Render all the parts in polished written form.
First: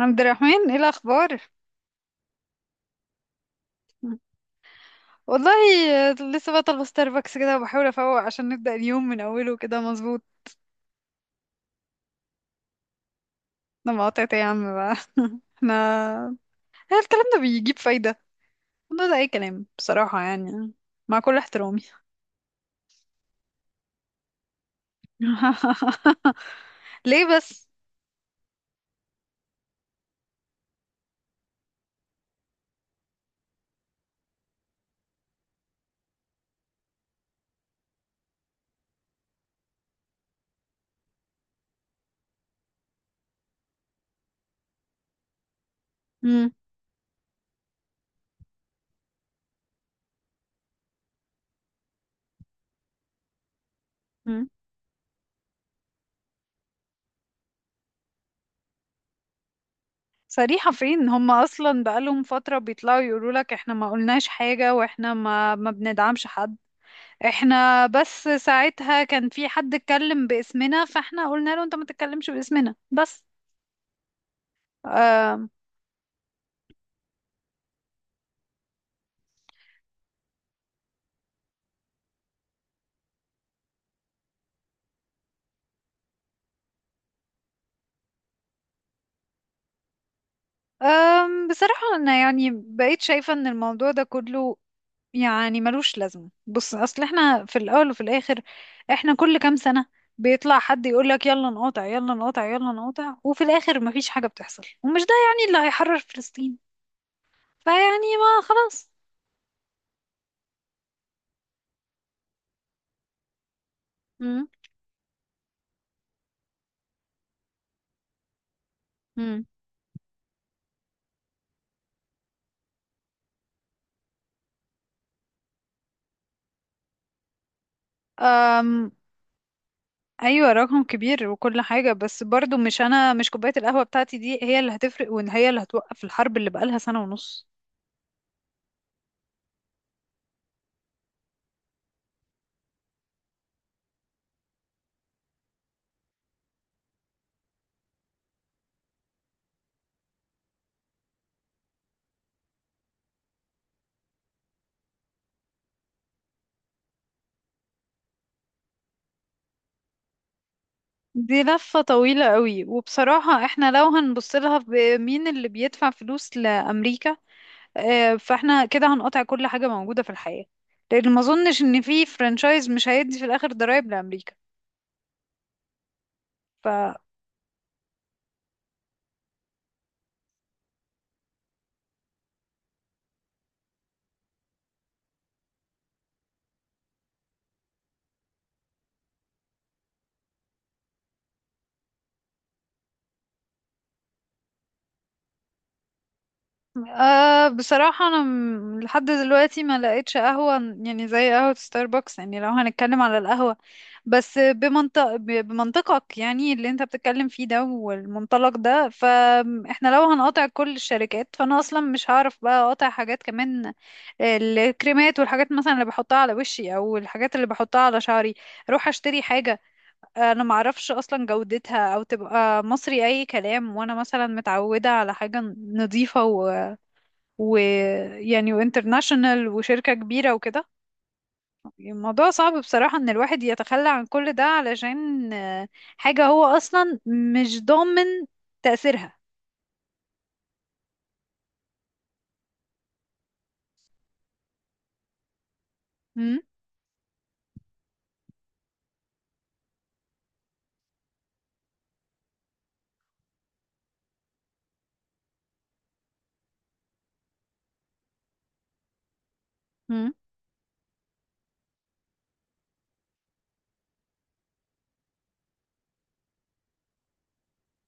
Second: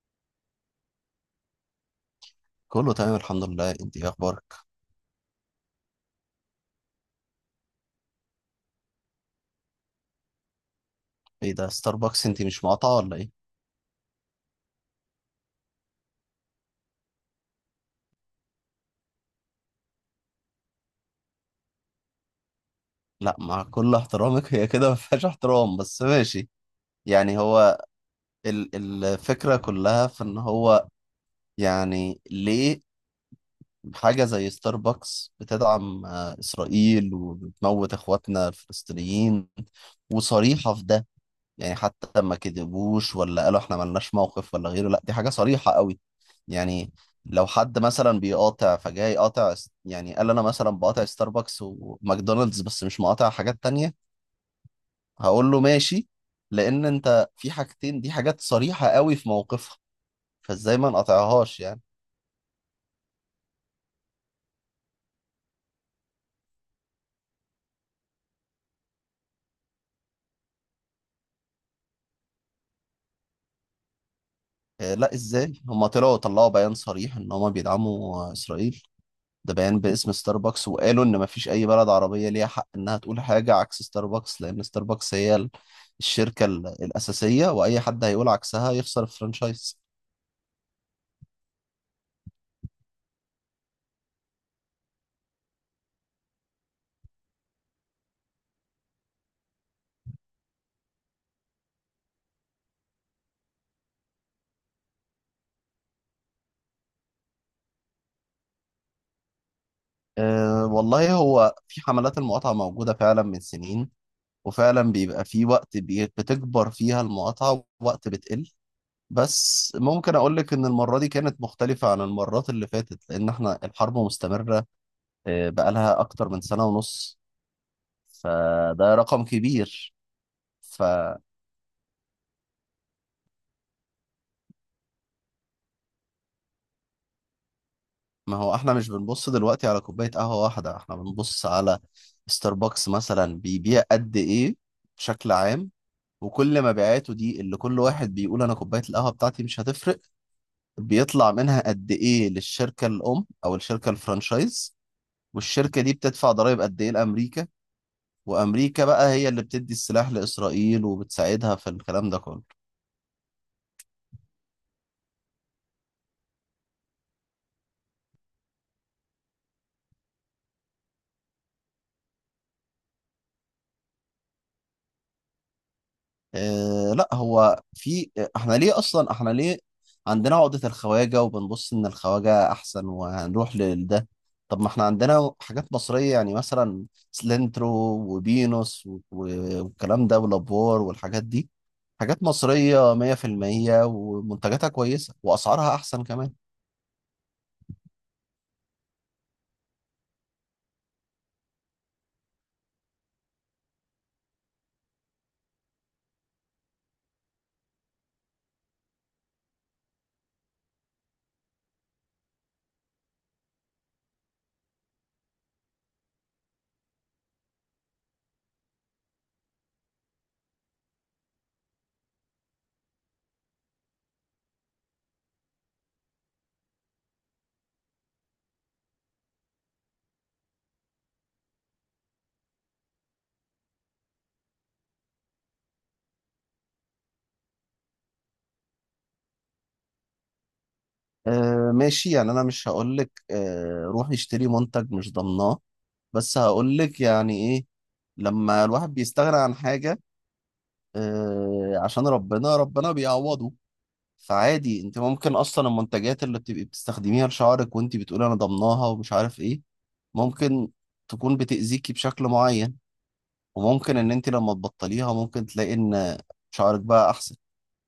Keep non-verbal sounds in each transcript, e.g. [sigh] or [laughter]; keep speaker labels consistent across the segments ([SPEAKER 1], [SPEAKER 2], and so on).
[SPEAKER 1] عبد الرحمن، ايه الاخبار؟
[SPEAKER 2] كله تمام، الحمد لله. انت ايه اخبارك؟
[SPEAKER 1] والله، لسه بطلب ستاربكس كده وبحاول افوق عشان نبدا اليوم من اوله كده مظبوط.
[SPEAKER 2] ايه ده؟ ستاربكس؟ انت مش مقاطعه ولا ايه؟
[SPEAKER 1] انا مقاطعت يا عم بقى. [laughs] احنا هل الكلام ده بيجيب فايده؟ والله ده اي كلام بصراحه، يعني مع كل احترامي.
[SPEAKER 2] لا، مع كل احترامك [laughs] هي كده ما فيهاش احترام، بس
[SPEAKER 1] [laughs]
[SPEAKER 2] ماشي.
[SPEAKER 1] ليه
[SPEAKER 2] يعني
[SPEAKER 1] بس؟
[SPEAKER 2] هو، ال الفكره كلها في ان هو، يعني ليه؟ حاجه زي ستاربكس بتدعم اسرائيل وبتموت اخواتنا الفلسطينيين، وصريحه في ده. يعني حتى ما كذبوش ولا قالوا احنا ملناش موقف ولا غيره. لا، دي حاجة صريحة قوي.
[SPEAKER 1] مم.
[SPEAKER 2] يعني لو حد مثلا بيقاطع، فجاي قاطع يعني قال انا مثلا بقاطع ستاربكس وماكدونالدز بس مش مقاطع حاجات تانية،
[SPEAKER 1] مم.
[SPEAKER 2] هقول له ماشي. لان انت في حاجتين دي حاجات صريحة قوي في موقفها،
[SPEAKER 1] صريحة
[SPEAKER 2] فازاي ما
[SPEAKER 1] فين؟ هم
[SPEAKER 2] نقاطعهاش يعني؟
[SPEAKER 1] أصلا بقالهم فترة بيطلعوا يقولوا لك احنا ما قلناش حاجة، واحنا ما ما بندعمش حد. احنا بس ساعتها كان في حد اتكلم باسمنا، فاحنا قلنا له انت ما تتكلمش باسمنا بس.
[SPEAKER 2] لا،
[SPEAKER 1] أم
[SPEAKER 2] ازاي؟ هما طلعوا بيان صريح ان هما بيدعموا اسرائيل. ده بيان باسم ستاربكس، وقالوا ان مفيش اي بلد عربية ليها حق انها تقول حاجة عكس ستاربكس، لان ستاربكس هي الشركة الاساسية، واي حد هيقول عكسها يخسر الفرنشايز.
[SPEAKER 1] أم بصراحة انا يعني بقيت شايفة ان الموضوع ده كله يعني ملوش لازمة. بص، اصل احنا في الاول وفي الاخر، احنا كل كام سنة بيطلع حد يقولك يلا نقاطع، يلا نقاطع، يلا نقاطع، وفي الاخر مفيش حاجة بتحصل، ومش ده يعني اللي هيحرر فلسطين. فيعني ما خلاص.
[SPEAKER 2] أه والله، هو في حملات المقاطعة موجودة فعلا من سنين،
[SPEAKER 1] مم.
[SPEAKER 2] وفعلا بيبقى في وقت بتكبر فيها المقاطعة ووقت بتقل. بس ممكن اقول لك ان المرة دي كانت مختلفة عن المرات اللي فاتت، لان احنا الحرب مستمرة. بقالها اكتر من سنة ونص،
[SPEAKER 1] مم.
[SPEAKER 2] فده رقم كبير.
[SPEAKER 1] ايوه، رقم
[SPEAKER 2] ف
[SPEAKER 1] كبير وكل حاجه، بس برضو مش، انا مش كوبايه القهوه بتاعتي دي هي اللي هتفرق، وان هي اللي هتوقف الحرب اللي بقالها سنه ونص.
[SPEAKER 2] ما هو احنا مش بنبص دلوقتي على كوباية قهوة واحدة، احنا بنبص على ستاربكس مثلا بيبيع قد ايه بشكل عام، وكل مبيعاته دي اللي كل واحد بيقول انا كوباية القهوة بتاعتي مش هتفرق، بيطلع منها قد ايه للشركة الام او الشركة الفرانشايز؟ والشركة دي بتدفع ضرائب قد ايه لامريكا؟ وامريكا بقى هي اللي بتدي السلاح لاسرائيل
[SPEAKER 1] دي
[SPEAKER 2] وبتساعدها في
[SPEAKER 1] لفه
[SPEAKER 2] الكلام ده
[SPEAKER 1] طويله
[SPEAKER 2] كله.
[SPEAKER 1] قوي، وبصراحه احنا لو هنبص لها بمين اللي بيدفع فلوس لامريكا، فاحنا كده هنقطع كل حاجه موجوده في الحياه، لان ما اظنش ان في فرانشايز مش هيدي في الاخر ضرائب لامريكا.
[SPEAKER 2] آه لا، هو في، احنا ليه اصلا، احنا ليه عندنا عقدة الخواجة وبنبص ان الخواجة احسن وهنروح لده؟ طب ما احنا عندنا حاجات مصرية يعني، مثلا سلنترو وبينوس والكلام ده، ولابور والحاجات دي، حاجات مصرية 100% ومنتجاتها كويسة واسعارها احسن كمان.
[SPEAKER 1] أه، بصراحة أنا لحد دلوقتي ما لقيتش قهوة يعني زي قهوة ستاربكس. يعني لو هنتكلم على القهوة بس بمنطق بمنطقك، يعني اللي انت بتتكلم فيه ده والمنطلق ده، فاحنا لو هنقاطع كل الشركات فأنا أصلا مش هعرف بقى أقاطع حاجات كمان. الكريمات والحاجات مثلا اللي بحطها على وشي أو الحاجات اللي بحطها على شعري، أروح أشتري حاجة أنا معرفش أصلا جودتها أو تبقى مصري أي كلام، وأنا مثلا متعودة على حاجة نظيفة ويعني وانترناشونال وشركة كبيرة وكده. الموضوع صعب بصراحة ان الواحد يتخلى عن كل ده علشان حاجة هو اصلا مش ضامن تأثيرها.
[SPEAKER 2] آه ماشي، يعني انا مش هقولك آه روح اشتري منتج مش ضمناه، بس هقولك يعني ايه لما الواحد بيستغنى عن حاجة عشان ربنا ربنا بيعوضه. فعادي، انت ممكن اصلا المنتجات اللي بتبقي بتستخدميها لشعرك وانت بتقولي انا ضمناها ومش عارف ايه،
[SPEAKER 1] مم.
[SPEAKER 2] ممكن تكون بتأذيكي بشكل معين، وممكن ان انت لما تبطليها ممكن تلاقي ان شعرك بقى احسن،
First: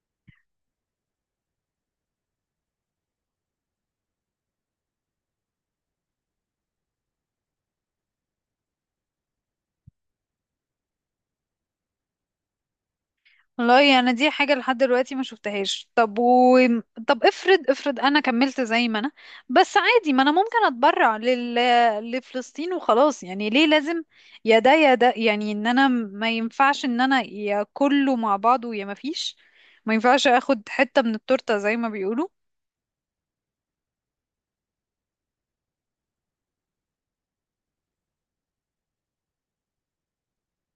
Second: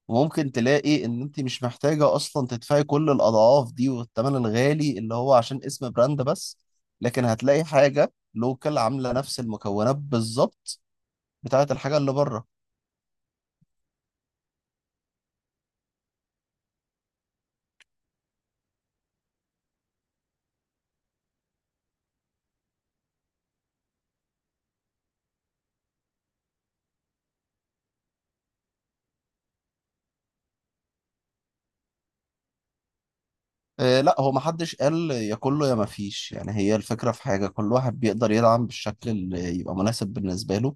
[SPEAKER 2] وممكن تلاقي ان انت مش محتاجة اصلا تدفعي كل الاضعاف دي والثمن الغالي اللي هو عشان اسم براند بس، لكن هتلاقي حاجة لوكال عاملة نفس المكونات بالظبط بتاعت الحاجة اللي بره.
[SPEAKER 1] والله انا يعني دي حاجه لحد دلوقتي ما شفتهاش. طب افرض، افرض انا كملت زي ما انا، بس عادي ما انا ممكن اتبرع لفلسطين وخلاص. يعني ليه لازم يا ده يا ده؟ يعني ان انا ما ينفعش ان انا، يا كله مع بعضه يا ما فيش. ما ينفعش اخد حته من التورته زي ما بيقولوا.
[SPEAKER 2] لا، هو ما حدش قال يا كله يا ما فيش. يعني هي الفكرة في حاجة كل واحد بيقدر يدعم بالشكل اللي يبقى مناسب بالنسبة له.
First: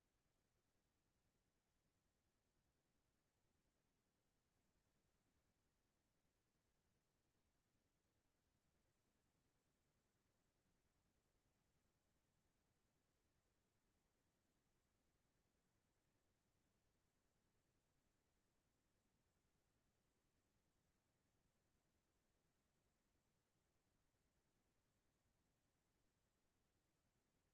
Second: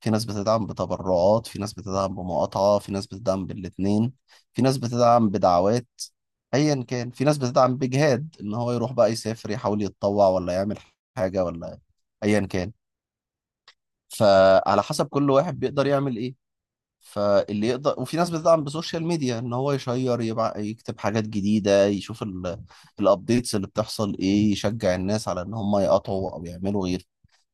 [SPEAKER 2] في ناس بتدعم بتبرعات، في ناس بتدعم بمقاطعة، في ناس بتدعم بالاتنين، في ناس بتدعم بدعوات، ايا كان. في ناس بتدعم بجهاد ان هو يروح بقى يسافر يحاول يتطوع ولا يعمل حاجة، ولا ايا كان. فعلى حسب كل واحد بيقدر يعمل ايه، فاللي يقدر. وفي ناس بتدعم بسوشيال ميديا، ان هو يشير يكتب حاجات جديده، يشوف الابديتس اللي بتحصل ايه، يشجع الناس على ان هم يقطعوا او يعملوا غير.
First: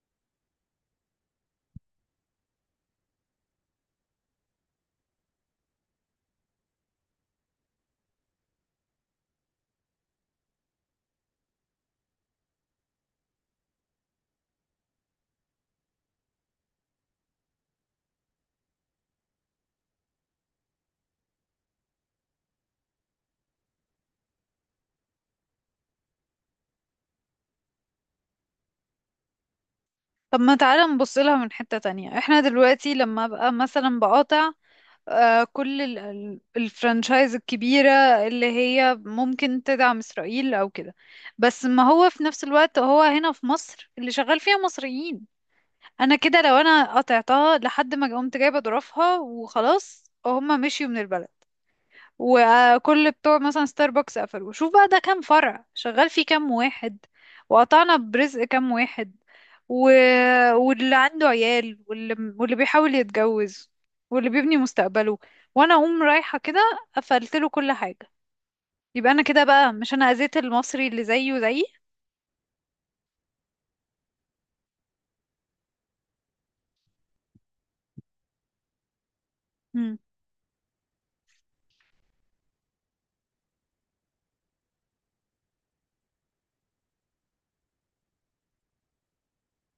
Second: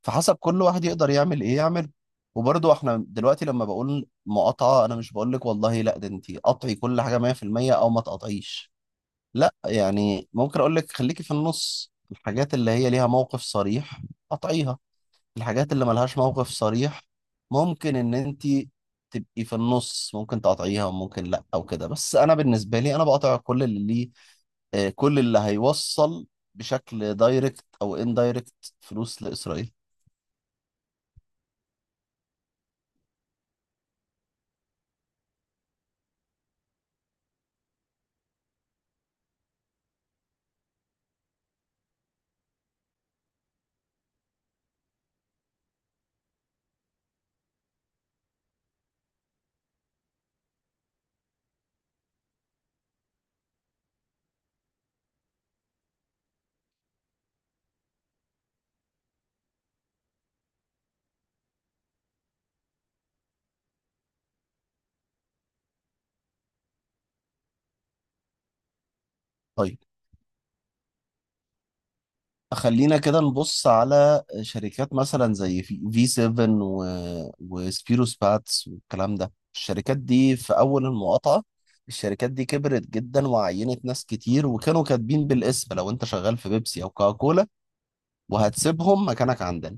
[SPEAKER 2] فحسب كل واحد يقدر يعمل ايه يعمل. وبرضه احنا دلوقتي لما بقول مقاطعه، انا مش بقول لك والله لا ده انت قطعي كل حاجه 100% او ما تقطعيش. لا يعني، ممكن اقول لك خليكي في النص. الحاجات اللي هي ليها موقف صريح قطعيها، الحاجات اللي ملهاش موقف صريح ممكن ان انت تبقي في النص، ممكن تقاطعيها وممكن لا او كده. بس انا بالنسبه لي، انا بقاطع كل اللي ليه كل اللي هيوصل بشكل دايركت او اندايركت فلوس لاسرائيل.
[SPEAKER 1] طب ما تعالى نبص لها من حته تانية، احنا دلوقتي لما ابقى مثلا بقاطع كل الفرنشايز الكبيرة اللي هي ممكن تدعم إسرائيل أو كده، بس ما هو في نفس الوقت هو هنا في مصر اللي شغال فيها مصريين. أنا كده لو أنا قطعتها لحد ما قمت جايبة ظروفها وخلاص هما مشيوا من البلد، وكل بتوع مثلا ستاربكس قفلوا، شوف بقى ده كام فرع شغال فيه كام واحد، وقطعنا برزق كام واحد، و... واللي عنده عيال، واللي بيحاول يتجوز، واللي بيبني مستقبله، وانا اقوم رايحة كده قفلت له كل حاجة. يبقى انا كده بقى
[SPEAKER 2] طيب،
[SPEAKER 1] مش انا اذيت المصري اللي زيه زيي؟
[SPEAKER 2] خلينا كده نبص على شركات مثلا زي في في 7 وسبيروس باتس والكلام ده.
[SPEAKER 1] مم.
[SPEAKER 2] الشركات دي في اول المقاطعه، الشركات دي كبرت جدا وعينت ناس كتير، وكانوا كاتبين بالاسم لو انت شغال في بيبسي او كوكاكولا وهتسيبهم، مكانك عندنا.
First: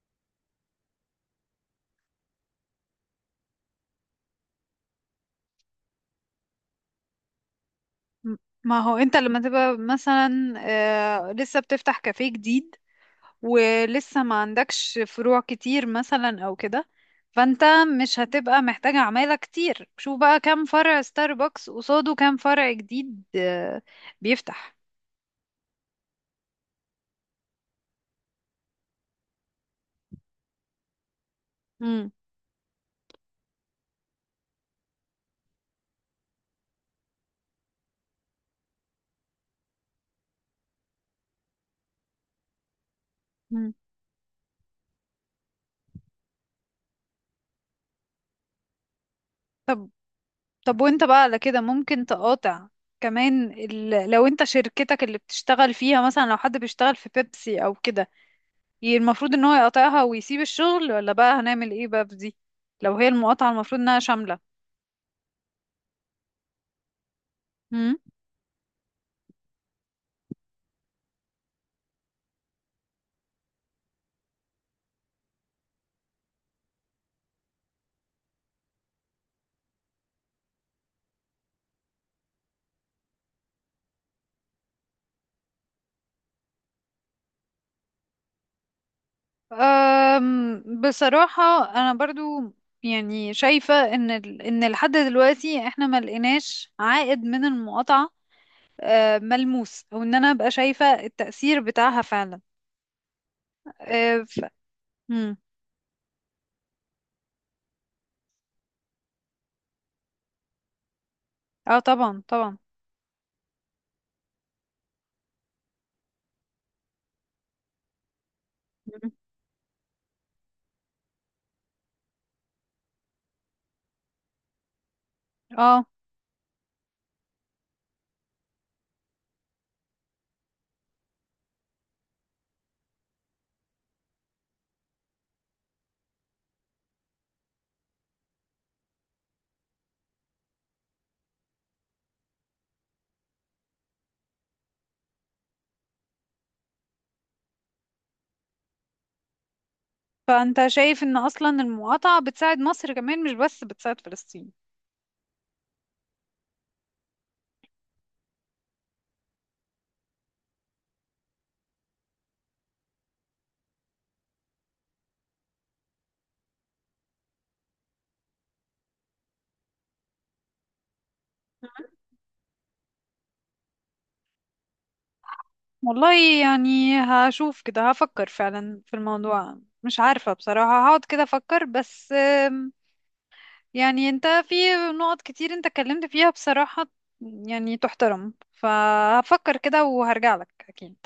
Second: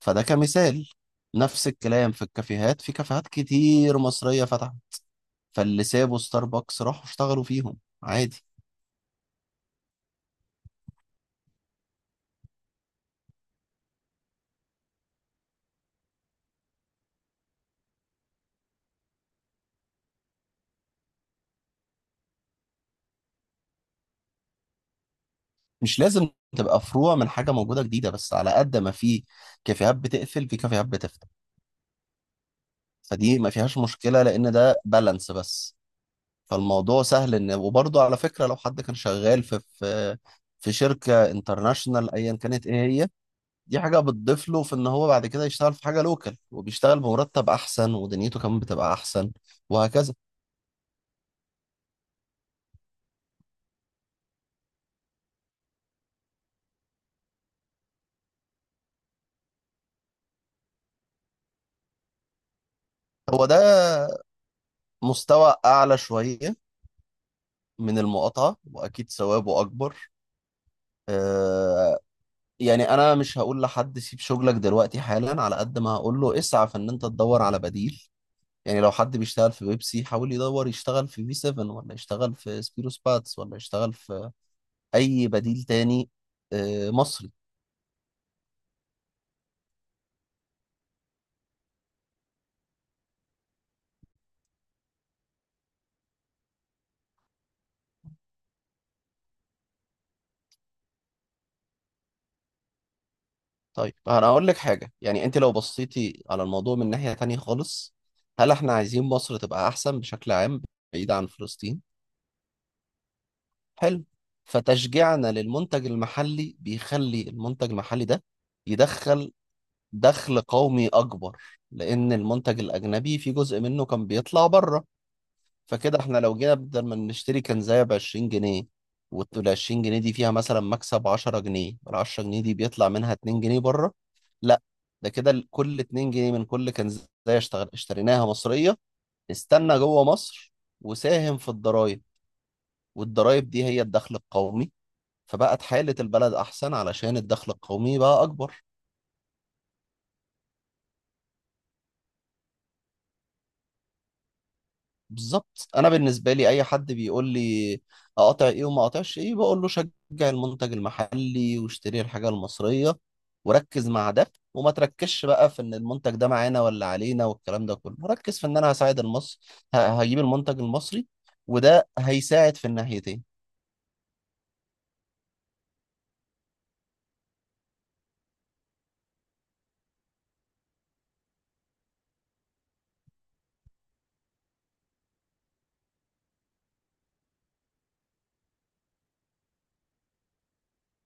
[SPEAKER 2] فده كمثال. نفس الكلام في الكافيهات، في كافيهات كتير مصرية فتحت، فاللي سابوا ستاربكس راحوا اشتغلوا فيهم، عادي.
[SPEAKER 1] ما هو انت لما تبقى مثلا لسه بتفتح كافيه جديد ولسه ما عندكش فروع كتير مثلا او كده، فانت مش هتبقى محتاجة عمالة كتير. شوف بقى كام فرع ستاربكس قصاده كام فرع جديد بيفتح.
[SPEAKER 2] مش لازم تبقى فروع من حاجة موجودة جديدة، بس على قد ما في كافيهات بتقفل، في كافيهات بتفتح.
[SPEAKER 1] مم.
[SPEAKER 2] فدي ما فيهاش مشكلة، لأن ده بالانس بس. فالموضوع سهل إن، وبرضه على فكرة، لو حد كان شغال في في شركة انترناشونال أيا كانت إيه هي،
[SPEAKER 1] مم.
[SPEAKER 2] دي حاجة بتضيف له في ان هو بعد كده يشتغل في حاجة لوكال، وبيشتغل بمرتب احسن ودنيته كمان بتبقى احسن، وهكذا.
[SPEAKER 1] طب وانت بقى على كده ممكن تقاطع كمان، لو انت شركتك اللي بتشتغل فيها، مثلا لو حد بيشتغل في بيبسي او كده، المفروض ان هو يقاطعها ويسيب الشغل، ولا بقى هنعمل ايه بقى في دي لو هي
[SPEAKER 2] هو
[SPEAKER 1] المقاطعة
[SPEAKER 2] ده
[SPEAKER 1] المفروض انها شاملة؟
[SPEAKER 2] مستوى اعلى شوية من المقاطعة واكيد ثوابه اكبر. آه، يعني انا مش هقول لحد سيب شغلك دلوقتي حالا، على قد ما هقول له اسعى في ان انت تدور على بديل. يعني لو حد بيشتغل في بيبسي، حاول يدور يشتغل في في 7، ولا يشتغل في سبيروس باتس، ولا يشتغل في اي بديل تاني، مصري.
[SPEAKER 1] بصراحة أنا برضو يعني شايفة إن إن لحد دلوقتي إحنا ما لقيناش عائد من المقاطعة ملموس، أو إن أنا أبقى شايفة التأثير بتاعها فعلا.
[SPEAKER 2] طيب
[SPEAKER 1] أه،
[SPEAKER 2] انا اقول لك حاجه، يعني
[SPEAKER 1] مم.
[SPEAKER 2] انت لو بصيتي على الموضوع من ناحيه تانية خالص، هل احنا عايزين مصر تبقى احسن بشكل عام، بعيد عن
[SPEAKER 1] اه،
[SPEAKER 2] فلسطين؟
[SPEAKER 1] طبعا طبعا.
[SPEAKER 2] حلو. فتشجيعنا للمنتج المحلي بيخلي المنتج المحلي ده
[SPEAKER 1] مم.
[SPEAKER 2] يدخل دخل قومي اكبر، لان المنتج الاجنبي في جزء منه كان بيطلع بره.
[SPEAKER 1] اه،
[SPEAKER 2] فكده احنا لو جينا بدل ما نشتري كنزاية ب 20 جنيه، وال 20 جنيه دي فيها مثلا مكسب 10 جنيه، ال 10 جنيه دي بيطلع منها 2 جنيه بره. لا، ده كده كل 2 جنيه من كل كنزاية اشتغل اشتريناها مصرية، استنى جوه مصر وساهم في الضرايب، والضرايب دي هي الدخل القومي. فبقت حالة البلد أحسن علشان الدخل القومي بقى أكبر.
[SPEAKER 1] فأنت شايف إن أصلا المقاطعة بتساعد مصر كمان مش بس بتساعد فلسطين؟
[SPEAKER 2] بالظبط. انا بالنسبه لي، اي حد بيقول لي اقطع ايه وما اقطعش ايه، بقول له شجع المنتج المحلي واشتري الحاجه المصريه، وركز مع ده وما تركزش بقى في ان المنتج ده معانا ولا علينا والكلام ده كله. ركز في ان انا هساعد المصري، هجيب المنتج المصري، وده
[SPEAKER 1] مم.
[SPEAKER 2] هيساعد في الناحيتين.
[SPEAKER 1] والله يعني هشوف كده، هفكر فعلا في الموضوع. مش عارفة بصراحة، هقعد كده أفكر بس. يعني انت في نقط كتير انت اتكلمت فيها بصراحة يعني تحترم، فهفكر كده وهرجع لك اكيد.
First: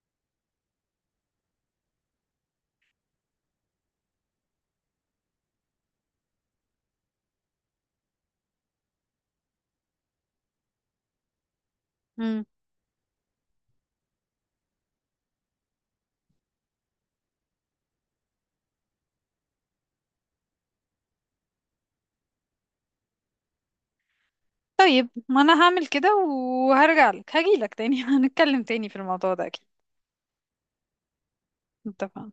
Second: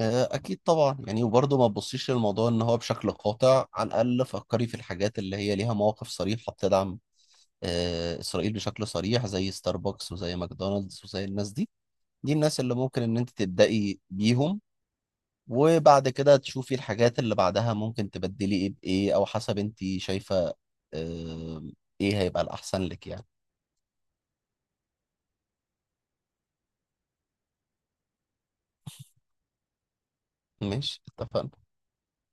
[SPEAKER 2] اكيد طبعا. يعني وبرضه ما تبصيش للموضوع ان هو بشكل قاطع، على الاقل فكري في الحاجات اللي هي ليها مواقف صريحه بتدعم اسرائيل بشكل صريح، زي ستاربكس وزي ماكدونالدز وزي الناس دي. دي
[SPEAKER 1] مم.
[SPEAKER 2] الناس اللي ممكن ان انت تبدأي بيهم، وبعد كده تشوفي الحاجات اللي بعدها ممكن تبدلي ايه بايه، او حسب انت شايفة آه، ايه هيبقى الاحسن لك يعني.
[SPEAKER 1] طيب ما انا هعمل كده وهرجع لك هجي لك تاني. [laughs] هنتكلم تاني في الموضوع ده اكيد.
[SPEAKER 2] ماشي، اتفقنا.
[SPEAKER 1] اتفقنا.